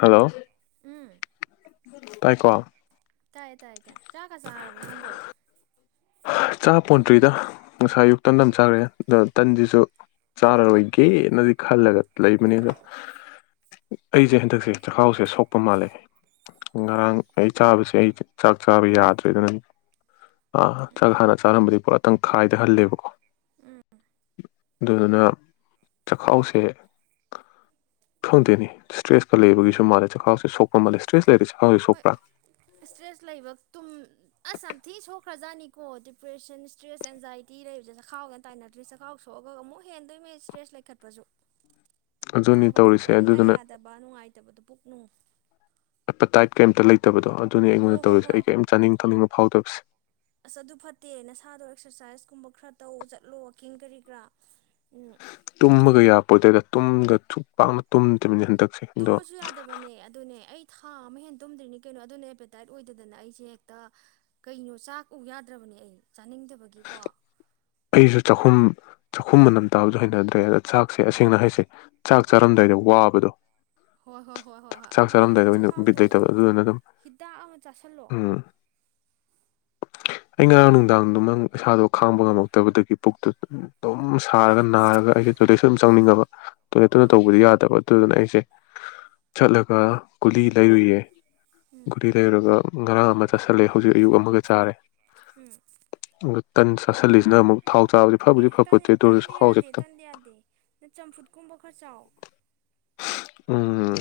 Hello! ꯎꯝ꯫ ꯇꯥꯏ ꯀꯣ? ꯇꯥꯏ - ꯇꯥꯏ꯫ ꯆꯥꯛꯒ ꯆꯥꯔꯕꯣ ꯅꯪꯕꯣ? ꯆꯥ ꯄꯣꯟꯇ꯭ꯔꯤꯗ ꯉꯁꯥꯏ ꯑꯌꯨꯛ ꯇꯟ ꯑꯃ ꯆꯥꯔꯦ ꯑꯗ ꯇꯟꯁꯤꯁꯨ ꯆꯥꯔꯔꯣꯏꯒꯦꯅꯗꯤ ꯈꯜꯂꯒ ꯂꯩꯕꯅꯤ ꯑꯗꯣ ꯑꯩꯁꯦ ꯍꯟꯗꯛꯁꯦ ꯆꯈꯥꯎꯁꯦ ꯁꯣꯛꯄ ꯃꯥꯜꯂꯦ ꯉꯔꯥꯡ ꯑꯩ ꯆꯥꯕꯁꯦ ꯑꯩꯁꯦ ꯆꯥꯛ ꯆꯥꯕ ꯌꯥ ꯅꯠꯇ꯭ꯔꯦꯗꯅ ꯆꯥꯛ ꯎꯝ ꯍꯥꯟꯅ ꯆꯥꯔꯅꯕꯗꯤ ꯄꯨꯔꯥꯇꯪ ꯈꯥꯏꯗꯍꯜꯂꯦꯕꯀꯣ ꯑꯗꯨꯗꯨꯅ ꯆꯥꯛꯈꯥꯎꯁꯦ ꯈꯡꯗꯦꯅꯦ ꯏꯁꯇ꯭ꯔꯦꯁꯀ ꯂꯩꯕꯒꯤꯁꯨ ꯃꯥꯜꯂꯦ ꯆꯈꯥꯎꯁꯤꯦ ꯁꯣꯛꯄ ꯃꯥꯜꯂꯦ ꯏꯁꯇ꯭ꯔꯦꯁ ꯂꯩꯔꯗꯤ ꯆꯥꯛꯈꯥꯎꯁꯦ ꯍꯣꯏ ꯁꯣꯛꯄ꯭ꯔꯥ ꯏꯁꯇ꯭ꯔꯦꯁ ꯂꯩꯕ ꯇꯨꯝ ꯑꯁ ꯌꯥꯝ ꯁꯦ ꯈ꯭ꯔꯖꯥꯅꯤꯀꯣ ꯗꯤꯄ꯭ꯔꯦꯁꯟ, ꯏꯁꯇ꯭ꯔꯦꯁ, ꯑꯦꯟꯖꯥꯏꯇꯤ ꯂꯩꯕꯁꯦ ꯆꯥꯛꯈꯥꯎꯒꯅ ꯇꯥꯏꯅꯗ꯭ꯔꯤ ꯆꯈꯥꯎ ꯁꯣꯛꯑꯒ ꯑꯃꯨꯛ ꯍꯦꯟꯗꯣꯏꯃꯩ ꯏꯁꯇ꯭ꯔꯦꯁ ꯂꯩꯈꯠꯄꯁꯨ꯫ ꯑꯗꯨꯅꯤ ꯆꯥꯕ - ꯇꯧꯔꯤꯁꯦ ꯊꯛꯄ ꯏꯌꯥ ꯑꯗꯨꯗꯨꯅ ꯌꯥꯗꯕ ꯅꯨꯡꯉꯥꯏꯇꯕꯗꯨ ꯄꯨꯛ - ꯅꯨꯡ꯫ ꯑꯦꯄꯥꯇꯥꯏꯞ ꯀꯦꯝꯇ ꯂꯩ ꯇꯕꯗꯣ ꯑꯗꯨꯅꯤ ꯑꯩꯉꯣꯟꯗ ꯍꯣ ꯍꯣ ꯇꯧꯔꯤꯁꯦ ꯍꯣꯏ ꯑꯩ ꯀꯔꯤꯝ ꯆꯥꯅꯤꯡ ꯊꯛꯅꯤꯡꯕ ꯐꯥꯎꯗꯕ ꯑꯁ ꯑꯗꯨ ꯐꯠꯇꯦ ꯅꯁꯥꯗꯣ ꯑꯦꯛꯁꯔꯁꯥꯏꯁꯀꯨꯝꯕ ꯈꯔ ꯇꯧ ꯆꯠꯂꯣ ꯋꯥꯋꯥꯛꯀꯤꯡ ꯀꯔꯤ ꯀꯔꯥ꯫ ꯎꯝ ꯇꯨꯝꯃꯒ ꯌꯥꯄꯣꯗꯩꯗ꯫ ꯇꯨꯝꯗ ꯁꯨꯛ ꯄꯥꯛꯅ ꯇꯨꯝꯗ꯭ꯔꯤꯕꯅꯤ ꯍꯟꯗꯛ ꯇꯨꯝꯕꯁꯨ ꯌꯥꯗꯕꯅꯦ ꯑꯗꯨꯅꯦ ꯑꯩ ꯊꯥ ꯑꯃ ꯍꯦꯟ ꯇꯨꯝꯗ꯭ꯔꯤꯅꯤ ꯀꯩꯅꯣ ꯑꯗꯨꯅ ꯍꯦꯄꯦꯇꯥꯏꯠ ꯑꯣꯏꯗꯗꯅ ꯑꯩꯁꯦ ꯍꯦꯛꯇ ꯀꯩꯅꯣ ꯆꯥꯛ ꯎ ꯌꯥꯗ꯭ꯔꯕꯅꯦ ꯑꯩ꯫ ꯆꯥꯅꯤꯡꯗꯕꯒꯤꯀꯣ꯫ ꯑꯩꯁꯨ ꯆꯥꯛꯈꯨꯝ ꯆꯥꯛꯈꯨꯝ ꯃꯅꯝ ꯇꯥꯕꯗ ꯍꯩꯅꯗ꯭ꯔꯦ ꯑꯗ ꯆꯥꯛꯁꯦ ꯑꯁꯦꯡꯅ ꯍꯥꯏꯁꯦ ꯆꯥꯛ ꯆꯥꯔꯝꯗꯥꯏꯗ ꯋꯥꯕꯗꯣ꯫ ꯍꯣꯏ ꯍꯣꯏ ꯍꯣꯏ ꯍꯣꯏ ꯍꯣꯏ ꯆꯥꯛ ꯑꯗꯨꯅꯦ ꯆꯥꯔꯝꯗꯥꯏꯗ ꯅꯪ ꯑꯣꯏꯅ ꯕꯤꯠ ꯆꯈꯥꯎꯗꯧ ꯂꯩꯇꯕꯗꯣ ꯑꯗꯨꯗꯨꯅ ꯑꯗꯨꯝ ꯍꯤꯗꯥꯛ ꯑꯃ ꯆꯥꯥꯁꯜꯂꯣ꯫ ꯎꯝ ꯑꯩ ꯉꯔꯥꯡ ꯅꯨꯡꯗꯥꯡꯗꯣ ꯅꯪ ꯏꯁꯥꯗꯣ ꯈꯥꯡꯕ ꯉꯝꯃꯛ ꯇꯕꯗꯒꯤ ꯄꯨꯛꯇꯨ ꯑꯗꯨꯝ ꯁꯥꯔꯒ ꯅꯥꯔꯒ ꯑꯩꯁꯦ ꯇꯣꯏꯂꯦꯠꯁꯨ ꯑꯗꯨꯝ ꯆꯪꯅꯤꯡꯉꯕ ꯇꯣꯏꯂꯦꯠꯇꯨꯅ ꯑꯥ ꯇꯧꯕꯗꯤ ꯌꯥꯗꯕ ꯑꯗꯨꯗꯨꯅ ꯑꯩꯁꯦ ꯆꯠꯂꯒ ꯒꯨꯂꯤ ꯂꯩꯔꯨꯏꯌꯦ꯫ ꯎꯝ ꯨꯒꯨꯂꯤ ꯂꯩꯔꯒ ꯉꯔꯥꯡ ꯑꯃ ꯆꯥꯁꯤꯜꯂꯦ ꯍꯧꯖꯤꯛ ꯑꯌꯨꯛ ꯑꯃꯒ ꯆꯥꯔꯦ꯫ ꯎꯝ꯫ ꯇꯟ ꯆꯥꯁꯂꯤꯁ ꯅꯥꯃꯨꯛ ꯑꯦ ꯇꯟꯗꯤ ꯌꯥꯗꯦ ꯈꯤꯇꯪ ꯇꯟꯗꯤ ꯌꯥꯗꯦ ꯅ ꯆꯝꯐꯨꯠ ꯀꯨꯝꯕ ꯈꯔ ꯆꯥꯎ꯫ ꯎꯝ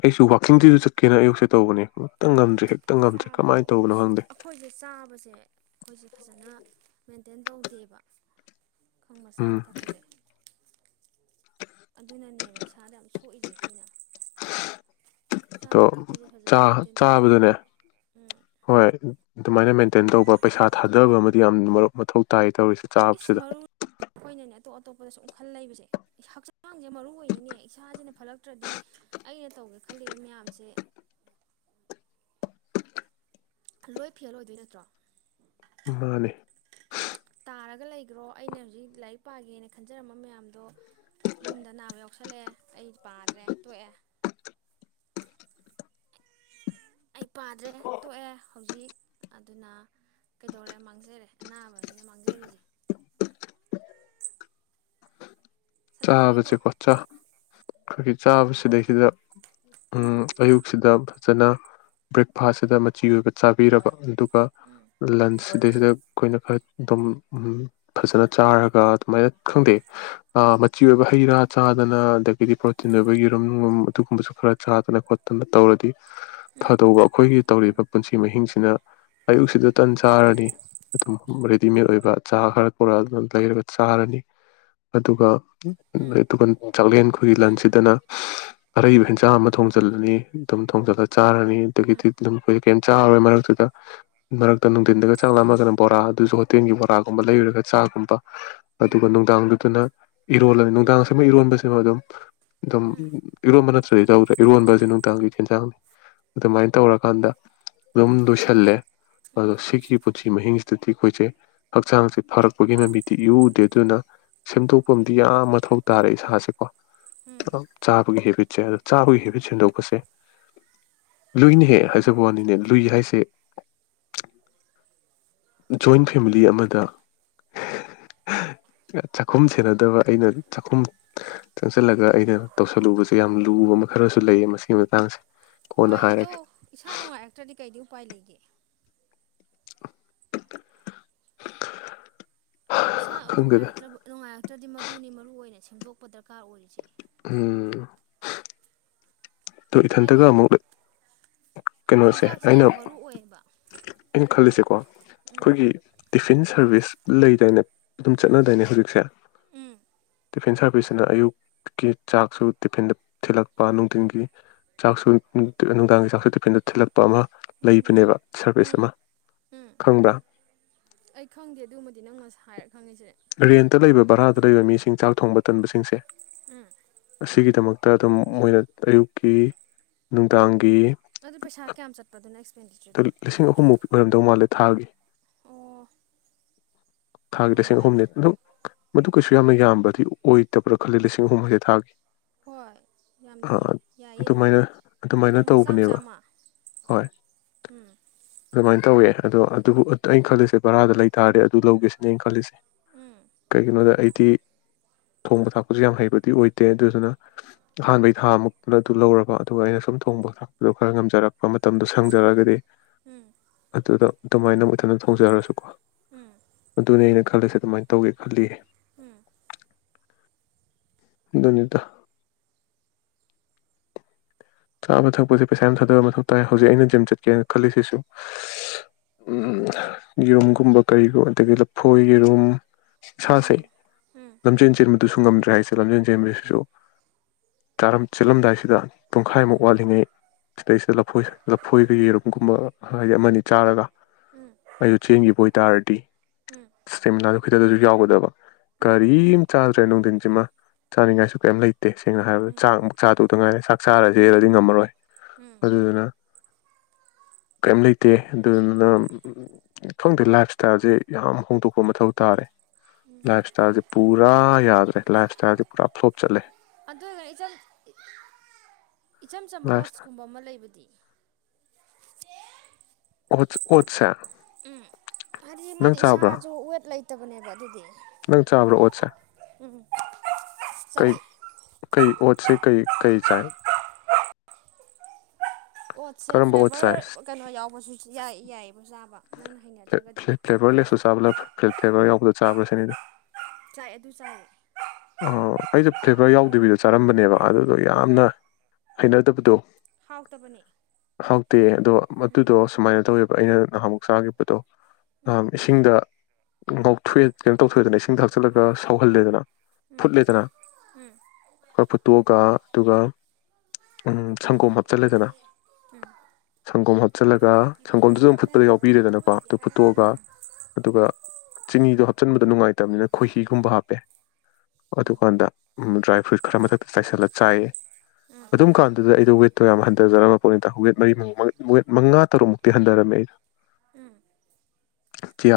ꯑꯩꯁꯨ ꯋꯥꯛꯀꯤꯡꯗꯨꯁꯨ ꯆꯠꯀꯦꯅ ꯑꯌꯨꯛꯁꯦ ꯇꯧꯕꯅꯦ ꯑꯃꯨꯛꯇꯥ ꯉꯝꯗ꯭ꯔꯤ ꯫ ꯆꯥꯕꯗꯣ ꯑꯩꯈꯣꯏꯁꯦ ꯆꯥꯕꯁꯦ ꯑꯩꯈꯣꯏꯁꯦ ꯐꯖꯅ ꯃꯦꯟꯇꯦꯟ ꯇꯧꯗꯦꯕ ꯈꯪꯕ ꯆꯥꯕ ꯎꯝ ꯊꯛꯄꯁꯦ ꯑꯗꯨꯅꯅꯦꯕ ꯏꯁꯥꯗ ꯌꯥꯝ ꯁꯣꯛꯏꯁꯦ ꯑꯩꯈꯣꯏꯅ ꯑꯗꯣ ꯆꯥꯕ ꯊꯛꯄꯁꯦ ꯐꯖꯅ ꯆꯥ ꯃꯦꯟꯇꯦꯟ ꯆꯥꯕꯗꯅꯦ ꯇꯧꯔꯒꯗꯤ ꯎꯝ ꯍꯣꯏ ꯑꯗꯨꯃꯥꯏꯅ ꯃꯦꯟꯇꯦꯟ ꯇꯧꯕ ꯄꯩꯁꯥ ꯊꯥꯗꯕ ꯑꯃꯗꯤ ꯌꯥꯝꯅ ꯃꯊꯧ ꯇꯥꯏ ꯇꯧꯔꯤꯁꯦ ꯏꯁ ꯆꯥꯕꯁꯤꯗ ꯃꯔꯨꯣꯏꯅꯅꯦ ꯑꯇꯣꯞ ꯑꯇꯣꯞꯄꯗ ꯁ ꯈꯜ ꯂꯩꯕꯁꯦ ꯍꯛꯆꯥꯡꯁꯦ ꯃꯔꯨ ꯑꯣꯏꯅꯦ ꯏꯁꯥꯁꯤꯅ ꯐꯠꯂꯛꯇ꯭ꯔꯗꯤ ꯑꯩꯅ ꯇꯧꯒꯦ ꯈꯜꯂꯤꯕ ꯃꯌꯥꯝꯁꯦ ꯂꯣꯏ ꯐꯦꯜ ꯑꯣꯏꯗꯣꯏ ꯅꯠꯇ꯭ꯔꯣ ꯃꯥꯅꯦ ꯇꯥꯔꯒ ꯂꯩꯈ꯭ꯔꯣ ꯑꯩꯅ ꯍꯧꯖꯤꯛ ꯂꯥꯏꯔꯤꯛ ꯄꯥꯒꯦꯅ ꯈꯟꯖꯔꯝꯕ ꯃꯌꯥꯝꯗꯣ ꯌꯨꯝꯗ ꯅꯥꯕ ꯌꯥꯎꯁꯜꯂꯛꯑꯦ ꯑꯩ ꯄꯥꯗ꯭ꯔꯦ ꯇꯣꯛꯑꯦ ꯑꯩ ꯄꯥꯗ꯭ꯔꯦ ꯇꯣꯛꯑꯦ ꯍꯧꯖꯤꯛ ꯑꯗꯨꯅ ꯀꯩꯗꯧꯔꯦ ꯃꯥꯡꯖꯔꯦ ꯑꯅꯥꯕꯁꯤꯅ ꯃꯥꯡꯖꯔꯤꯁꯦ ꯁꯅꯥ ꯊꯧꯔꯤ ꯆꯥꯕꯖꯦ ꯄꯣꯔꯛꯑꯣ ꯀꯣꯠꯆ ꯑꯩꯈꯣꯏꯒꯤ ꯆꯥꯕꯁꯤꯗꯩꯁꯤꯗ ꯑꯌꯨꯛꯁꯤꯗ ꯐꯖꯅ ꯕ꯭ꯔꯦꯛꯐꯥꯁꯁꯤꯗ ꯃꯆꯤ ꯑꯣꯏꯕ ꯆꯥꯕꯤꯔꯕ ꯎꯝ ꯂꯟꯁ ꯁꯤꯗꯩꯁꯤꯗ ꯑꯩꯈꯣꯏꯅ ꯈꯔ ꯑꯗꯨꯝ ꯐꯖꯅ ꯆꯥꯔꯒ ꯑꯗꯨꯃꯥꯏꯅ ꯈꯪꯗꯦ ꯃꯆꯤ ꯑꯣꯏꯕ ꯍꯩ ꯔꯥ ꯆꯥꯗꯅ ꯑꯗꯒꯤꯗꯤ ꯄ꯭ꯔꯣꯇꯤꯟ ꯑꯣꯏꯕ ꯌꯦꯔꯨꯝ ꯑꯗꯨꯒꯨꯝꯕꯁꯨ ꯈꯔ ꯆꯥꯗꯅ ꯈꯣꯠꯇꯅ ꯇꯧꯔꯗꯤ ꯎꯝ ꯐꯗꯧꯕ ꯑꯩꯈꯣꯏꯒꯤ ꯎꯝ ꯇꯧꯔꯤꯕ ꯄꯨꯟꯁꯤ ꯃꯍꯤꯡꯁꯤꯅ ꯑꯌꯨꯛꯁꯤꯗ ꯇꯟ ꯆꯥꯔꯅꯤ ꯑꯗꯨꯝ ꯔꯦꯗꯤꯃꯦꯗ ꯑꯣꯏꯕ ꯆꯥ ꯈꯔ ꯄꯨꯔꯛ ꯑꯗꯨꯅ ꯂꯩꯔꯒ ꯆꯥꯔꯅꯤ ꯑꯗꯨꯒ ꯇꯨꯒ ꯆꯥꯛꯂꯦꯟ ꯑꯩꯈꯣꯏꯒꯤ ꯎꯝ ꯂꯟꯁꯤꯗꯅ ꯑꯔꯩꯕ ꯍꯦꯟꯁꯥꯡ ꯑꯃ ꯊꯣꯡꯖꯤꯜꯂꯅꯤ ꯑꯗꯨꯝ ꯊꯣꯡꯖꯤꯜꯂ ꯆꯥꯔꯅꯤ ꯎꯝ ꯑꯗꯥꯒꯤꯗꯤ ꯍꯣꯏ ꯀꯩꯝ ꯆꯥꯔꯣꯏ ꯃꯔꯛꯇꯨꯗ ꯃꯔꯛꯇ ꯅꯨꯡꯊꯤꯟꯗꯒ ꯆꯪꯉꯛꯑꯃꯒꯅ ꯕꯣꯔꯥ ꯑꯗꯨꯁꯨ ꯍꯣꯇꯦꯜꯒꯤ ꯕꯣꯔꯥꯒꯨꯝꯕ ꯂꯩꯔꯨꯔꯒ ꯆꯥꯒꯨꯝꯕ ꯎꯝ ꯑꯗꯨꯒ ꯅꯨꯡꯗꯥꯡꯗꯨ ꯑꯗꯨꯅ ꯏꯔꯣꯜꯂꯅꯤ ꯅꯨꯡꯗꯥꯡꯁꯤꯃ ꯏꯔꯣꯟꯕꯁꯤꯅ ꯑꯗꯨꯝ ꯑꯗꯨꯝ ꯎꯝ ꯎꯝ ꯏꯔꯣꯟꯕ ꯅꯠꯇ꯭ꯔ ꯑꯗꯨ ꯇꯧꯗ꯭ꯔꯦ ꯏꯔꯣꯟꯕꯁꯦ ꯅꯨꯡꯗꯥꯡꯒꯤ ꯆꯦꯟꯖꯥꯡꯅꯤ ꯑꯗꯨꯃꯥꯏꯅ ꯇꯧꯔꯀꯥꯟꯗ ꯑꯗꯨꯝ ꯂꯣꯏꯁꯜꯂꯦ ꯑꯗꯣ ꯎꯝ ꯁꯤꯒꯤ ꯄꯨꯟꯁꯤ ꯃꯍꯤꯡꯁꯤꯗꯗꯤ ꯑꯩꯈꯣꯏꯁꯦ ꯍꯛꯆꯥꯡꯁꯦ ꯐꯥꯔꯛꯄꯒꯤ ꯅꯨꯃꯤꯠꯇꯤ ꯏꯎ ꯎꯗꯦ ꯑꯗꯨꯅ ꯁꯦꯝꯗꯣꯛꯄ ꯑꯃꯗꯤꯗꯤ ꯌꯥꯝ ꯃꯊꯧ ꯇꯥꯔꯦ ꯏꯁꯥꯁꯦꯀꯣ ꯎꯝ ꯆꯥꯕꯒꯤ ꯍꯦꯕꯤꯠ ꯆꯥꯕꯒꯤ ꯍꯦꯕꯤꯠ ꯁꯦꯡꯗꯣꯛꯄꯁꯦ ꯂꯨꯏꯅꯦ ꯍꯦꯛ ꯍꯥꯏꯖꯕ ꯋꯥꯅꯤꯅꯦ ꯂꯨꯏ ꯍꯥꯏꯁꯦ ꯖꯣꯏꯟ ꯐꯦꯃꯤꯂꯤ ꯑꯃꯗ ꯆꯥꯛꯈꯨꯝ ꯁꯦꯟꯅꯗꯕ ꯑꯩꯅ ꯆꯥꯛꯈꯨꯝ ꯆꯪꯁꯤꯜꯂꯒ ꯑꯩꯅ ꯇꯧꯁꯤꯜꯂꯨꯕꯁꯦ ꯌꯥꯝ ꯂꯨꯕ ꯑꯃ ꯈꯔꯁꯨ ꯂꯩꯌꯦ ꯃꯁꯤꯒꯤ ꯃꯇꯥꯡꯁꯦ ꯀꯣꯟꯅ ꯍꯣꯏ ꯑꯗꯣ ꯍꯥꯏꯔꯒꯦ ꯏꯁꯥ ꯅꯨꯡꯉꯥꯏꯔꯛꯇ꯭ꯔꯗꯤ ꯀꯩꯗꯤ ꯎꯄꯥꯏ ꯂꯩꯒꯦ [unintelligible] ꯏꯁꯥ ꯈꯪꯗꯦꯗ ꯅꯨꯡꯉꯥꯏꯔꯛꯇ꯭ꯔ ꯅꯨꯡꯉꯥꯏꯔꯛꯇ꯭ꯔꯗꯤ ꯃꯗꯨꯅꯤ ꯃꯔꯨ ꯑꯣꯏꯔꯤꯁꯦ꯫ ꯁꯦꯝꯗꯣꯛꯄ ꯗꯔꯀꯥꯔ ꯑꯣꯏꯔꯤꯁꯦ꯫ ꯎꯝ꯫ ꯑꯣ ꯏꯊꯟꯇꯒ ꯍꯥꯏꯗꯤ ꯑꯃꯨꯛ ꯀꯩꯅꯣꯁꯦ ꯆꯤꯟꯖꯥꯛꯁꯦ ꯑꯩꯅ ꯌꯥꯝ ꯃꯔꯨ ꯑꯣꯏꯌꯦꯕ ꯑꯩꯅ ꯈꯜꯂꯤꯁꯦꯀꯣ ꯎꯝ ꯑꯩꯈꯣꯏꯒꯤ ꯇꯤꯐꯤꯟ ꯁꯥꯔꯚꯤꯁ ꯂꯩꯗꯥꯏꯅ ꯑꯗꯨꯝ ꯎꯝ ꯆꯠꯅꯗꯣꯏꯅꯦ ꯍꯧꯖꯤꯛꯁꯦ ꯎꯝ ꯇꯤꯐꯤꯟ ꯁꯥꯔꯚꯤꯁꯁꯤꯅ ꯑꯌꯨꯛꯀꯤ ꯆꯥꯛꯁꯨ ꯇꯤꯐꯤꯟꯗ ꯊꯤꯜꯂꯛꯄ ꯅꯨꯡꯊꯤꯟꯒꯤ ꯆꯥꯛꯁꯨ ꯅꯨꯡꯗꯥꯡꯒꯤ ꯆꯥꯛꯁꯨ ꯐꯤꯟꯗ ꯊꯤꯜꯂꯛ ꯑꯃꯥ ꯂꯩꯕꯅꯦꯕꯥ ꯎꯝ ꯁꯦꯔꯕꯤꯁ ꯎꯝ ꯑꯃꯥ ꯎꯝ ꯈꯪꯕꯔ꯭? ꯑꯩ ꯈꯪꯗꯦ ꯑꯗꯨꯃꯗꯤ ꯅꯪ ꯉꯁꯥꯏ ꯍꯥꯏꯔ ꯈꯪꯉꯤꯁꯦ ꯔꯦꯟꯠ ꯂꯩꯕꯥ ꯕꯥꯔꯗꯥ ꯂꯩꯕꯥ ꯃꯤꯁꯤꯡ ꯆꯥꯛ ꯊꯣꯪꯕꯥ ꯇꯟꯕꯁꯤꯡꯁꯦ ꯎꯝ ꯑꯁꯤꯒꯤꯗꯃꯛ꯫ ꯇ ꯑꯗꯨꯝ ꯃꯣꯏꯅ ꯑꯌꯨꯛꯀꯤ ꯅꯨꯡꯗꯥꯡ ꯑꯗꯨ ꯄꯩꯁꯥ ꯀꯌꯥꯝ ꯆꯠꯄꯗꯨ ꯅꯦꯛ ꯂꯤꯁꯤꯡ ꯑꯍꯨꯝꯃꯨꯛꯀꯤ ꯑꯣꯏꯔꯝꯗꯧ ꯃꯥꯜꯂꯦ꯫ ꯊꯥꯒꯤ ꯑꯣ ꯫ ꯊꯥꯒꯤ ꯑꯣ ꯂꯤꯁꯤꯪ ꯑꯩ ꯑꯍꯨꯝꯅꯦ ꯑꯗꯨ ꯃꯗꯨ ꯀꯩꯁꯨ ꯌꯥꯝꯅ ꯌꯥꯝꯕꯗꯤ ꯑꯣꯏꯗꯕ꯭ꯔꯥ ꯈꯜꯂꯤ ꯂꯤꯁꯤꯡ ꯑꯍꯨꯝ ꯍꯥꯏꯖ ꯊꯥꯒꯤ꯫ ꯍꯣꯏ ꯌꯥꯝꯗꯤꯌꯦ ꯑꯥ, ꯌꯥꯏꯌꯦ ꯑꯗꯨꯝ ꯑꯗꯨꯃꯥꯏꯅ ꯑꯗꯨꯃꯥꯏꯅ ꯅꯣꯡꯃꯗ ꯆꯥꯝꯃ- ꯇꯧꯕꯅꯦꯕ ꯆꯥꯝꯃ꯫ ꯍꯣꯏ ꯎꯝ꯫ ꯑꯗꯨꯃꯥꯏꯅ ꯇꯧꯋꯦ ꯑꯗꯣ ꯑꯗꯨꯕꯨ ꯑꯩꯅ ꯈꯜꯂꯤꯁꯦ ꯕꯔꯥꯗ ꯂꯩꯇꯥꯔꯗꯤ ꯑꯗꯨ ꯂꯧꯒꯦꯁꯤꯅꯦ ꯑꯩꯅ ꯈꯜꯂꯤꯁꯦ ꯎꯝ ꯀꯩꯒꯤꯅꯣꯗ ꯑꯩꯗꯤ ꯊꯣꯡꯕ ꯊꯥꯛꯄꯁꯨ ꯌꯥꯝ ꯍꯩꯕꯗꯤ ꯑꯣꯏꯗꯦ ꯑꯗꯨꯗꯨꯅ ꯑꯍꯥꯟꯕꯩ ꯊꯥꯃꯨꯛꯇꯅ ꯑꯗꯨ ꯂꯧꯔꯕ ꯑꯗꯨꯒ ꯑꯩꯅ ꯁꯨꯝ ꯊꯣꯡꯕ ꯊꯥꯛꯄꯗꯣ ꯈꯔ ꯉꯝꯖꯔꯛꯄ ꯃꯇꯝꯗꯁꯨ [unintelligible] ꯎꯝ ꯑꯗꯨꯗ ꯑꯗꯨꯃꯥꯏꯅ ꯃꯨꯊꯟꯅ ꯊꯧꯖꯔꯁꯨꯀꯣ꯫ ꯎꯝ ꯑꯗꯨꯅꯤ ꯑꯩꯅꯥ ꯈꯜꯂꯤꯁꯦ ꯑꯗꯨꯃꯥꯏꯅ ꯇꯧꯒꯦ ꯈꯜꯂꯤꯌꯦ꯫ ꯎꯝ꯫ ꯗꯨꯅꯤꯗ꯫ ꯆꯥꯕ ꯊꯛꯄꯁꯦ ꯄꯩꯁꯥ ꯌꯥꯝ ꯊꯥꯗꯕ ꯃꯊꯧ ꯇꯥꯏ ꯍꯧꯖꯤꯛ ꯑꯩꯅ ꯖꯤꯝ ꯆꯠꯀꯦꯅ ꯈꯜꯂꯤꯁꯤꯁꯨ ꯌꯦꯔꯨꯝꯒꯨꯝꯕ ꯀꯔꯤꯒꯨꯝ ꯑꯗꯒꯤ ꯂꯐꯣꯏ ꯌꯦꯔꯨꯝ ꯁꯥ ꯁꯦ ꯎꯝ ꯎꯝ ꯂꯝꯖꯦꯟ ꯆꯦꯟꯕ ꯑꯗꯨꯁꯨ ꯉꯝꯗ꯭ꯔꯦ ꯍꯥꯏꯁꯦ ꯂꯝꯖꯦꯟꯖꯦꯟꯕꯁꯤꯁꯨ ꯆꯦꯜꯂꯝꯗꯥꯏꯁꯤꯗ꯫ ꯄꯨꯡꯈꯥꯏꯃꯨꯛ ꯋꯥꯠꯂꯤꯉꯩ ꯁꯤꯗꯩꯁꯤꯗ ꯂꯐꯣꯏ ꯂꯐꯣꯏꯒ ꯌꯦꯔꯨꯝꯒꯨꯝꯕ ꯍꯥꯏꯗꯤ ꯑꯃꯅꯤ ꯆꯥꯔꯒ ꯎꯝ ꯑꯩꯖꯨ ꯆꯦꯟꯒꯤ ꯑꯣꯏꯇꯥꯥꯔꯗꯤ ꯎꯝ [unintelligible] ꯈꯤꯌꯗꯖꯨ ꯌꯥꯎꯒꯗꯕ꯫ ꯎꯝ ꯀꯔꯤꯝ ꯆꯜꯔꯦ ꯅꯅꯨꯡ ꯁꯤꯃ ꯆꯥꯅꯤꯡꯉꯥꯏꯁꯨ ꯀꯩꯝ ꯂꯩꯇꯦ ꯇꯦꯦꯡꯅ ꯍꯥꯏꯔꯕꯗ ꯎꯝ ꯆꯥꯛ ꯆꯥꯣꯛꯗꯇ ꯉꯥꯏꯔꯦ ꯆꯥꯛ ꯆꯔꯁꯨ ꯍꯦꯜꯂꯗꯤ ꯉꯝꯃꯔꯣꯏ ꯎꯝ ꯑꯗꯨꯗꯨꯅ ꯀꯔꯤꯝ ꯂꯩꯇꯦ ꯑꯗꯨꯗꯨꯅ ꯈꯪꯗꯦ ꯂꯥꯏꯞ ꯏꯁꯇꯥꯏꯜꯁꯦ ꯌꯥꯝ ꯍꯣꯡꯗꯣꯛꯄ ꯃꯊꯧ ꯇꯥꯔꯦ ꯂꯥꯏꯐ ꯁꯇꯥꯏꯜꯁꯤ ꯄꯨꯔ ꯌꯥꯗ ꯂꯥꯏꯐ꯭ꯇꯥꯏꯜꯗꯤ ꯄꯨꯔꯥ ꯐ꯭ꯂꯣꯞ ꯆꯠꯂꯦ ꯑꯗ ꯀꯍꯤ ꯆ ꯏꯆꯝ ꯆꯝꯕ ꯂꯥꯏꯞ ꯏꯁꯇꯥꯏꯜ ꯑꯣꯠꯁꯀꯨꯝꯕ ꯑꯃ ꯂꯩꯕꯗꯤ ꯑꯣ ꯑꯣꯠꯆꯥ ꯎꯝ ꯍꯥꯏꯗꯤ ꯃꯥꯗꯤ ꯏꯁꯥꯁꯨ ꯋꯦꯠ ꯂꯩꯇꯦ ꯇꯠꯇꯕꯨꯅꯦꯕ ꯑꯗꯨꯤꯗꯤ ꯅꯪ ꯆꯝꯕꯔꯣ ꯑꯣꯁꯦ ꯎꯝ ꯁꯋ ꯀꯩ ꯑꯣꯠꯁꯦ ꯀꯩ ꯀꯩ ꯆꯏ ꯑꯣꯠꯁꯦ ꯀꯔꯝꯕ ꯑꯣꯠ ꯐ꯭ꯂꯦꯕꯔ ꯀꯩꯅꯣ ꯌꯥꯎꯕꯁꯨ ꯌꯥꯏ ꯌꯥꯏꯌꯦ ꯐꯞ ꯐ꯭ꯂꯦꯕꯔꯂ ꯁꯨꯁꯕꯂ ꯐ ꯐ꯭ꯂꯦꯕꯔ ꯌꯥꯎꯕꯗ ꯆꯥꯕ꯭ꯔꯥ ꯁꯤꯅꯤꯗ ꯆꯥꯏ ꯑꯗꯨ ꯆꯥꯏ ꯑꯣ ꯑꯩꯁꯦ ꯐ꯭ꯂꯦꯕꯔ ꯌꯥꯎꯗꯕꯤꯗ ꯆꯥꯔꯝꯕꯅꯦꯕ ꯑꯗꯨꯗꯣ ꯌꯥꯝꯅ ꯍꯩꯅ ꯇꯞꯗꯣ ꯍꯥꯎꯇꯕꯅꯦ ꯍꯥꯎꯇꯦ ꯑꯗꯣ ꯑꯗꯨꯗꯣ ꯁꯨꯃꯥꯏꯅ ꯇꯧꯋꯦꯕ ꯑꯩꯅ ꯛ ꯆꯥꯈꯤꯕꯗꯣ ꯑ ꯏꯁꯤꯡꯗ ꯉꯥꯎꯊꯣꯛꯑꯦ ꯀꯩꯅꯣ ꯇꯧꯊꯣꯛꯑꯦꯗꯅ ꯏꯁꯤꯡ ꯊꯥꯛꯆꯤꯂꯒ ꯁꯥꯎꯍꯜꯂꯦꯗꯅ ꯐꯨꯠꯂꯤꯦꯗꯅ ꯑꯩꯣꯏ ꯐꯨꯠꯇꯣꯛꯑꯒ ꯑꯗꯨꯒ ꯎ ꯁꯪꯒꯣꯝ ꯍꯥꯞꯆꯜꯂꯦꯗꯅ ꯁꯪꯒꯣꯝ ꯍꯥꯞꯆꯤꯜꯂꯒ ꯂꯣꯛꯇꯥꯛꯀꯤ ꯐꯣꯇꯣ ꯁꯪꯒꯣꯝꯗꯨꯁꯨ ꯑꯗꯨꯝ ꯐꯨꯠꯄꯗ ꯌꯥꯎ ꯀꯥꯞꯅꯔꯤꯕ꯭ꯔꯣ ꯄꯤꯔꯦꯗꯅꯀꯣ ꯑꯩꯈꯣꯏꯒꯤꯗꯤ ꯑꯗꯨ ꯐꯨꯠꯇꯣꯛꯑꯒ ꯎꯝ ꯑꯗꯨꯒ ꯆꯤꯅꯤꯗꯣ ꯍꯥꯞꯆꯤꯟꯕꯗ ꯅꯨꯡꯉꯥꯏꯇ ꯠꯇꯕꯅꯤꯅ ꯈꯣꯏꯍꯤꯒꯨꯝꯕ ꯍꯥꯞꯄꯦ ꯑꯗꯨꯀꯥꯟꯗ ꯗ꯭ꯔꯥꯏ ꯐ꯭ꯔꯨꯏꯠ ꯈꯔ ꯃꯊꯛꯇ ꯆꯥꯏꯁꯤꯜꯂ ꯆꯥꯏꯌꯦ ꯑꯗꯨꯝ ꯀꯥꯟꯗꯨꯗ ꯑꯩꯗꯣ ꯋꯦꯠꯇꯣ ꯌꯥꯝ ꯍꯟꯊꯖꯔꯝꯃ ꯄꯣꯠꯅꯤꯗ ꯋꯦꯠ ꯃꯔꯤ ꯋꯦꯠ ꯃꯉꯥ ꯇꯔꯨꯛꯃꯨꯛꯇꯤ ꯍꯟꯊꯔꯝꯃꯦ ꯑꯩꯗꯣ ꯎꯝ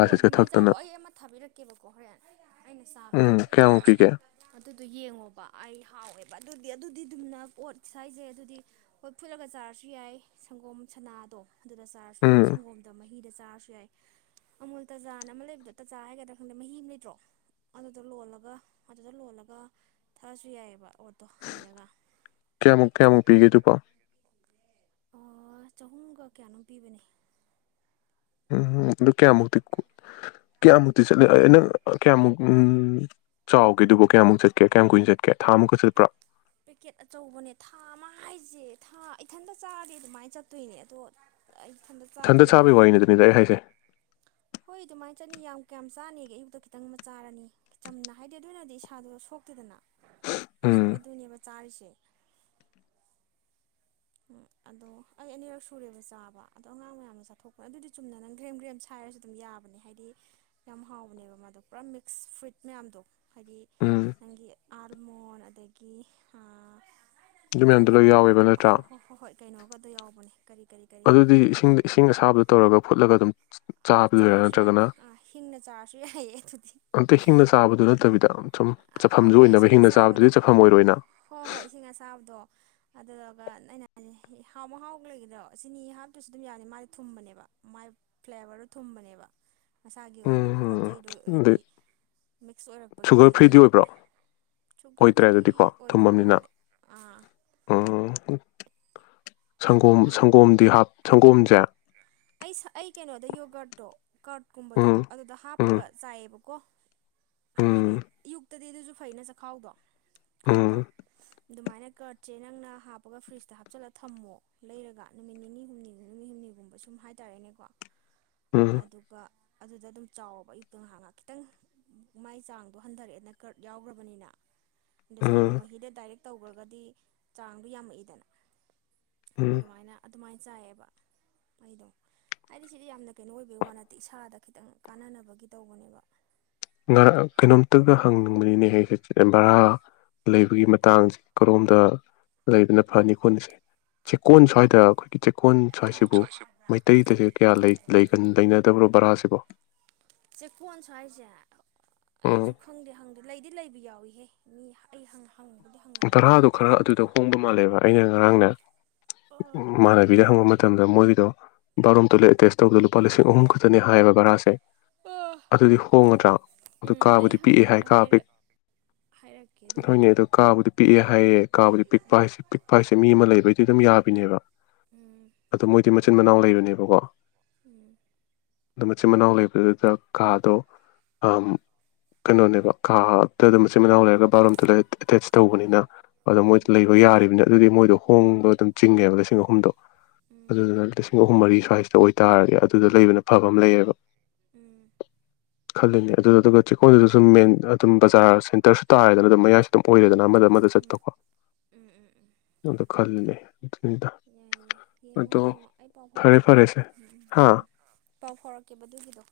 ꯍꯣ ꯑꯗꯨꯃꯥꯏꯅ ꯊꯛꯇꯅ ꯆꯥꯎꯋꫭ ꯑꯩ ꯑꯃ ꯊꯥꯕꯤꯔꯛꯀꯦꯕꯀꯣ ꯍꯣꯔꯦꯟ ꯑꯩꯅ ꯆꯥꯕꯗꯣ ꯎꯝ ꯀꯌꯥꯃꯨꯛ ꯄꯤꯒꯦ ꯑꯗꯨꯗꯣ ꯌꯦꯡꯉꯣꯕ ꯑꯩ ꯍꯥꯎꯋꯦꯕ ꯑꯗꯨ ꯑꯗꯨꯗꯤ ꯑꯗꯨꯝꯅ ꯑꯣꯠ ꯁꯥꯏꯖꯩ ꯑꯗꯨꯗꯤ ꯍꯣꯏ ꯐꯨꯠꯂꯒ ꯆꯥꯔꯁꯨ ꯌꯥꯏ ꯁꯪꯒꯣꯝ ꯁꯥꯅꯥꯗꯣ ꯑꯗꯨꯝꯅ ꯆꯥꯔꯖꯁꯨꯨ ꯌꯥꯏ ꯎꯝ ꯁꯪꯒꯣꯝꯗ ꯃꯍꯤ ꯍꯤꯗ ꯆꯥꯔꯁꯨ ꯌꯥꯏ ꯑꯃꯨꯜ ꯇꯥꯖꯥꯅ ꯑꯃ ꯂꯩꯕꯗꯣ ꯇꯥꯖꯥ ꯍꯥꯏꯒꯗ꯭ꯔꯥ ꯈꯪꯗꯦ ꯃꯍꯤ ꯑꯃ ꯂꯩꯇ꯭ꯔꯣ ꯑꯗꯨꯗ ꯂꯣꯜꯂꯒ ꯑꯗꯨꯗ ꯂꯣꯜꯂꯒ ꯊꯛꯑꯁꯨ ꯌꯥꯏꯌꯦꯕ ꯀꯌꯥꯃꯨꯛ ꯀꯌꯥꯃꯨꯛ ꯄꯤꯒꯦ ꯗꯨꯕꯣ ꯆꯍꯨꯝꯒ ꯀꯌꯥꯅꯣꯝ ꯄꯤꯕꯅꯦ ꯎꯝ ꯑꯗꯨ ꯀꯌꯥꯃꯨꯛꯇꯤ ꯀꯌꯥꯃꯨꯛꯇꯤ ꯆꯠꯂꯦ ꯅꯪ ꯀꯌꯥꯃꯨꯛ ꯎꯝ ꯆꯥꯎꯒꯦ ꯑꯗꯨꯕꯣ ꯀꯌꯥꯃꯨꯛ ꯆꯠꯀꯦ ꯀꯌꯥꯝ ꯀꯨꯏꯅ ꯆꯠꯀꯦ ꯊꯥꯃꯨꯛꯀ ꯆꯠꯄ꯭ꯔꯥ ꯄꯦꯛꯀꯦꯠ ꯑꯆꯧꯕꯅꯦ ꯊꯥ ꯑꯃ ꯍꯥꯏꯁꯦ ꯊꯥ ꯏꯊꯟꯇ ꯆꯥꯔꯗꯤ ꯑꯗꯨꯃꯥꯏꯅ ꯆꯠꯇꯣꯏꯅꯦ ꯑꯗꯣ ꯑꯩ ꯏꯊꯟꯇ ꯆꯥꯗꯦ ꯏꯊꯟꯗ ꯆꯥꯕꯒꯤ ꯋꯥꯔꯤꯗꯨꯅꯤꯗ ꯑꯩ ꯍꯥꯏꯁꯦ ꯍꯣꯏ ꯑꯗꯨꯃꯥꯏꯅ ꯆꯠꯅꯤ ꯌꯥꯝ ꯀꯌꯥꯝ ꯆꯥꯅꯤꯒꯦ ꯑꯌꯨꯛꯇ ꯈꯤꯇꯪ ꯑꯃ ꯆꯥꯔꯅꯤ ꯆꯝꯅ ꯍꯥꯏꯗꯤ ꯑꯗꯨꯅꯗꯤ ꯏꯁꯥꯗꯨ ꯁꯣꯛꯇꯦꯗꯅ ꯎꯝ ꯑꯩꯁꯨ ꯑꯗꯨꯅꯦꯕ ꯆꯥꯔꯤꯁꯦ ꯀꯦ [inaudible] ꯑꯗꯣ ꯑꯩ ꯑꯅꯤꯔꯛ ꯁꯨꯔꯦꯕ ꯆꯥꯕ ꯑꯗꯣ ꯑꯉꯥꯡ ꯃꯌꯥꯝꯅ ꯆꯥꯊꯣꯛꯄꯅꯦ ꯑꯗꯨꯗꯤ ꯆꯨꯝꯅ ꯅꯪ ꯒ꯭ꯔꯦꯝ ꯒ꯭ꯔꯦꯝ ꯁꯥꯏꯔꯁꯨ ꯑꯗꯨꯝ ꯌꯥꯕꯅꯦ ꯍꯥꯏꯗꯤ ꯌꯥꯝ ꯍꯥꯎꯕꯅꯦꯕ ꯃꯥꯗꯣ ꯄꯨꯔꯥ ꯃꯤꯛꯁ ꯐ꯭ꯔꯨꯏꯠ ꯃꯌꯥꯝꯗꯣ ꯍꯥꯏꯗꯤ ꯎꯝ ꯅꯪꯒꯤ ꯑꯥꯜꯃꯣꯟ ꯑꯗꯒꯤ ꯑꯥ ꯑꯗꯨ ꯃꯌꯥꯝꯗꯣ ꯂꯣꯏꯅ ꯌꯥꯎꯋꯦꯕ ꯅꯠ ꯑ ꯍꯣ ꯍꯣ ꯍꯣꯏ ꯍꯣꯏ ꯀꯩꯅꯣꯒꯗꯣ ꯌꯥꯎꯕꯅꯦ ꯀꯔꯤ ꯀꯔꯤ ꯀꯔꯤ ꯑꯗꯨꯗꯤ ꯏꯁꯤꯡ ꯏꯁꯤꯡ ꯑꯁꯥꯕꯗ ꯇꯧꯔꯒ ꯐꯨꯠꯂꯒ ꯑꯗꯨꯒ ꯆꯥꯕꯗꯨꯔꯥ ꯆꯥꯔꯁꯨ ꯌꯥꯔꯦ ꯅꯠꯇ꯭ꯔꯒꯅ ꯑꯥ ꯍꯤꯡꯅ ꯆꯥꯔꯁꯨ ꯌꯥꯏꯌꯦ ꯑꯗꯨꯗꯤ ꯑꯝꯇ ꯍꯁꯤꯡꯅ ꯆꯥꯕꯗꯨ ꯅꯠꯇꯕꯤꯗ ꯁꯨꯝ ꯍꯣꯏ ꯆꯥꯐꯝꯁꯨ ꯍꯣꯏ ꯑꯣꯏꯅꯕ ꯏꯁꯤꯡ ꯍꯤꯡꯅ ꯑꯁꯥꯕꯗ ꯆꯥꯕꯗꯨꯗꯤ ꯆꯥꯐꯝ ꯑꯣꯏꯔꯣꯏꯅ ꯍꯣꯏ ꯍꯣꯏ ꯏꯁꯤꯡ ꯑꯁꯥꯕꯗꯣ ꯑꯗꯨ ꯑꯗꯨꯒ ꯅꯩꯅ ꯍꯥꯎꯕ ꯍꯥꯎꯕ ꯂꯩꯒꯗ꯭ꯔꯣ ꯆꯤꯅꯤ ꯍꯥꯞꯇꯔ꯭ꯁꯨ ꯑꯗꯨꯝ ꯌꯥꯅꯤ ꯃꯥꯗꯤ ꯊꯨꯝꯕꯅꯦꯕ ꯃꯥꯏ ꯐ꯭ꯂꯦꯕꯔꯗꯣ ꯊꯨꯝꯕꯅꯦꯕ ꯃꯁꯥꯒꯤ ꯑꯣꯏꯅ ꯄꯣꯠ ꯎꯝ ꯆꯩꯗꯣ ꯍꯥꯏꯗꯤ ꯑꯗꯩ ꯃꯤꯛꯁ ꯑꯣꯏꯔꯛꯄꯒꯤ ꯁꯨꯒꯔ ꯐ꯭ꯔꯤꯗꯤ ꯑꯗꯒꯤ ꯑꯣꯏꯕ꯭ꯔꯣ ꯑꯣꯏꯗ꯭ꯔꯦ ꯑꯗꯨꯗꯤꯀꯣ ꯑꯣꯏꯗꯕ ꯊꯨꯝꯃꯅꯤꯅ ꯃꯥꯜꯂꯦ ꯑꯥ ꯑꯣ ꯁꯪꯒꯣꯝ ꯁꯪꯒꯣꯝ ꯗꯤ ꯍꯥꯞ ꯁꯪꯒꯣꯝꯖꯦ ꯑꯩ ꯁ ꯑꯩ ꯀꯩꯅꯣꯗ ꯌꯣꯒꯥꯔꯠꯇꯣ ꯀꯔꯠꯀꯨꯝꯕꯗꯣ ꯎꯝ ꯑꯗꯨꯗ ꯎꯝ ꯍꯥꯞꯄꯒ ꯆꯥꯏꯑꯦꯕꯀꯣ ꯎꯝ ꯍꯥꯏꯗꯤ ꯏꯌꯨꯛꯇꯗꯤ ꯑꯗꯨꯖꯨ ꯐꯩꯩꯅ ꯆꯈꯥꯎꯗꯣ ꯎꯝ ꯀꯠꯇꯣ ꯑꯗꯨꯃꯥꯏꯅ ꯀꯔꯠ ꯁꯦꯅꯪꯅ ꯍꯥꯞꯄꯒ ꯐ꯭ꯔꯤꯖꯇ ꯍꯥꯞꯆꯜꯂ ꯊꯝꯃꯣ ꯂꯩꯔꯒ ꯅꯨꯃꯤꯠ ꯅꯤꯅꯤ ꯍꯨꯝꯅꯤꯒ ꯅꯤꯅꯤ ꯍꯨꯝꯅꯤꯒꯨꯝꯕꯁꯨ ꯁꯨꯝ ꯍꯥꯏꯇꯥꯔꯦꯅꯦꯀꯣ ꯎꯝ ꯑꯗꯨꯒ ꯑꯗꯨꯗ ꯑꯗꯨꯝ ꯆꯥꯎꯕ ꯑꯌꯨꯛꯇ ꯉꯍꯥꯛ ꯉꯍꯥꯛ ꯈꯤꯇꯪ ꯃꯥꯏ ꯆꯥꯡꯗꯣ ꯍꯟꯊꯔꯛꯑꯦꯅ ꯀꯔꯠ ꯌꯥꯎꯈ꯭ꯔꯕꯅꯤꯅ ꯑꯗꯣ ꯎꯝ ꯁꯪꯒꯣꯝ ꯃꯍꯤꯗ ꯗꯥꯏꯔꯦꯛ ꯇꯧꯈ꯭ꯔꯒꯗꯤ ꯆꯥꯡꯗꯣ ꯌꯥꯝꯃꯛꯏꯗꯅ ꯎꯝ ꯑꯗꯨꯃꯥꯏꯅ ꯑꯗꯨꯃꯥꯏꯅ ꯆꯥꯏꯌꯦꯕ ꯑꯩꯗꯣ ꯍꯥꯏꯗꯤ ꯁꯤꯗꯤ ꯌꯥꯝꯅ ꯀꯩꯅꯣ ꯑꯣꯏꯕꯩ ꯋꯥ ꯅꯠꯇꯦ ꯏꯁꯥꯗ ꯈꯤꯇꯪ ꯀꯥꯟꯅꯅꯕꯒꯤ ꯇꯧꯕꯅꯦꯕ ꯉ ꯀꯩꯅꯣꯝꯇꯒ ꯍꯪꯅꯤꯡꯕꯅꯤꯅꯦ ꯍꯦ ꯕꯔꯥ [unintelligible] ꯂꯩꯕꯒꯤ ꯃꯇꯥꯡꯁꯦ ꯀꯔꯣꯝꯗ ꯂꯩꯕꯅ ꯐꯅꯤ ꯈꯣꯠꯅꯤꯁꯦ ꯆꯦꯛꯀꯣꯟ ꯁ꯭ꯋꯥꯏꯗ ꯈꯣꯏ ꯆꯦꯛꯀꯣꯟ ꯁ꯭ꯋꯥꯏꯁꯤꯕꯨ ꯁ꯭ꯋꯥꯏꯁꯦ ꯃꯩꯇꯩꯗꯗ ꯀꯌꯥ ꯂꯩꯒꯟ ꯂꯩꯅꯗꯕ꯭ꯔꯣ ꯕꯔꯥꯁꯤꯕꯣ ꯆꯦꯀꯣꯟ ꯁꯋꯥꯏꯁꯦ ꯎꯝ ꯑꯩꯁꯨ ꯈꯪꯗꯦ ꯍꯪꯗꯦ ꯂꯩꯗꯤ ꯂꯩꯕ ꯌꯥꯎꯏꯍꯦ ꯃꯤ ꯑꯩ ꯍꯪꯉ ꯚꯔꯥꯗꯣ ꯈꯔ ꯑꯗꯨꯗ ꯍꯣꯡꯕ ꯃꯥꯜꯂꯦꯕ ꯑꯩꯅ ꯉꯔꯥꯡꯅꯦ ꯎꯝ ꯏꯃꯥꯟꯅꯕꯤꯗ ꯍꯪꯕꯃꯠ ꯃꯇꯝꯗ ꯃꯣꯏꯒꯤꯗꯣ ꯕꯥꯔꯣꯝ ꯇꯣꯏꯂꯦꯠ ꯑꯦꯇꯦꯁ ꯇꯧꯕꯗ ꯂꯨꯄꯥ ꯂꯤꯁꯤꯡ ꯑꯍꯨꯝ ꯈꯛꯇꯅꯦ ꯍꯥꯏꯌꯦꯕ ꯚꯔꯥꯁꯦ ꯑꯗꯨꯗꯤ ꯍꯣꯡꯉꯗ꯭ꯔꯥ ꯑꯗꯨ ꯎꯝ ꯑꯩ ꯀꯥꯕꯨꯗꯤ ꯄꯤꯛꯑꯦ ꯍꯥꯏ ꯍꯪꯉꯒ ꯀꯥ ꯄꯤꯛ ꯍꯥꯏꯔꯛ ꯍꯥꯏꯔꯛꯀꯦ ꯅꯣꯏꯅꯦ ꯑꯗꯨꯕꯨꯗꯤ ꯑꯗꯨ ꯄꯤꯛꯑꯦ ꯍꯥꯏꯌꯦ ꯀꯥꯕꯨꯗꯤ ꯄꯤꯛꯄ ꯍꯥꯏꯁꯦ ꯄꯤꯛꯄ ꯍꯥꯏꯁꯦ ꯃꯤ ꯑꯃ ꯂꯩꯕꯩꯗꯤ ꯑꯗꯨꯝ ꯌꯥꯕꯤꯅꯦꯕ ꯎꯝ ꯑꯗꯨꯃꯥꯏ [inaudible] ꯆꯤꯟ ꯃꯅꯥꯎ ꯂꯩꯕꯅꯦꯕꯀꯣ ꯎꯝ ꯑꯗꯣ ꯃꯆꯤꯟ ꯃꯅꯥꯎ ꯂꯩꯕꯗꯨꯗ ꯀꯥꯗꯣ ꯑꯝ ꯀꯩꯅꯣꯅꯦꯕ ꯀꯥꯗꯨꯗ ꯃꯆꯤꯟ ꯃꯅꯥꯎ ꯂꯩꯔꯒ ꯕꯥꯔꯣꯝ ꯇꯣꯏꯂꯦꯠ ꯑꯦꯇꯦꯆ ꯇꯧꯕꯅꯤꯅ ꯑꯗꯣ ꯎꯝ ꯃꯣꯏꯗꯤ ꯂꯩꯕ ꯌꯥꯔꯤꯕꯅꯤꯅ ꯑꯗꯨꯗꯤ ꯃꯣꯏꯗꯣ ꯍꯣꯡꯕ ꯑꯗꯨꯝ ꯆꯤꯡꯉꯦꯕ ꯂꯤꯁꯤꯡ ꯑꯍꯨꯝꯗꯣ ꯎꯝ ꯑꯗꯨꯗꯨꯅ ꯂꯤꯁꯤꯡ ꯑꯍꯨꯝ ꯃꯔꯤ ꯁ ꯀꯥꯏꯁꯤꯇ ꯑꯣꯏꯇꯥꯔꯗꯤ ꯑꯗꯨꯗ ꯂꯩꯕꯅ ꯐꯕ ꯑꯃ ꯂꯩꯌꯦꯕ ꯎꯝ ꯈꯜꯂꯨꯅꯦ ꯑꯗꯨꯗ ꯑꯗꯨꯒ ꯆꯦꯛꯀꯣꯟꯗꯨꯗ ꯁꯨꯝ ꯃꯦꯟ ꯑꯗꯨꯝ ꯕꯖꯥꯔ ꯁꯦꯟꯇꯔꯁꯨ ꯇꯥꯔꯦꯗꯅ ꯑꯗꯨꯝ ꯑꯣꯏꯔꯦꯗꯅ ꯑꯃꯗ ꯑꯃꯗ ꯆꯠꯄꯀꯣ ꯎꯝ ꯎꯝ ꯎꯝ ꯎꯝ ꯑꯗꯨꯗꯣ ꯈꯜꯂꯨꯅꯦ ꯑꯗꯨꯅꯤꯗ ꯌꯥꯏ ꯌꯥꯏ ꯌꯦꯡꯉꯣ ꯑꯗꯣ ꯌꯦꯡꯉꯣ ꯑꯩ ꯄꯥꯎ ꯐꯔꯦ ꯐꯥꯎꯔꯛꯀꯦ ꯐꯔꯦ ꯁꯦ ꯎꯝ ꯎꯝ ꯍꯥꯥ ꯎꯝ ꯄꯥꯎ ꯐꯥꯎꯔꯛꯀꯦꯕ ꯑꯗꯨꯒꯤꯗꯣ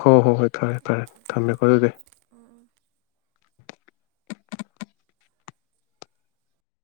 ꯍꯣꯏ ꯍꯣꯏ ꯍꯣꯏ ꯐꯔꯦ ꯐꯔꯦ ꯊꯝꯃꯦꯀꯣ ꯑꯗꯨꯗꯤ ꯎꯝ ꯎꯝ [unintelligible]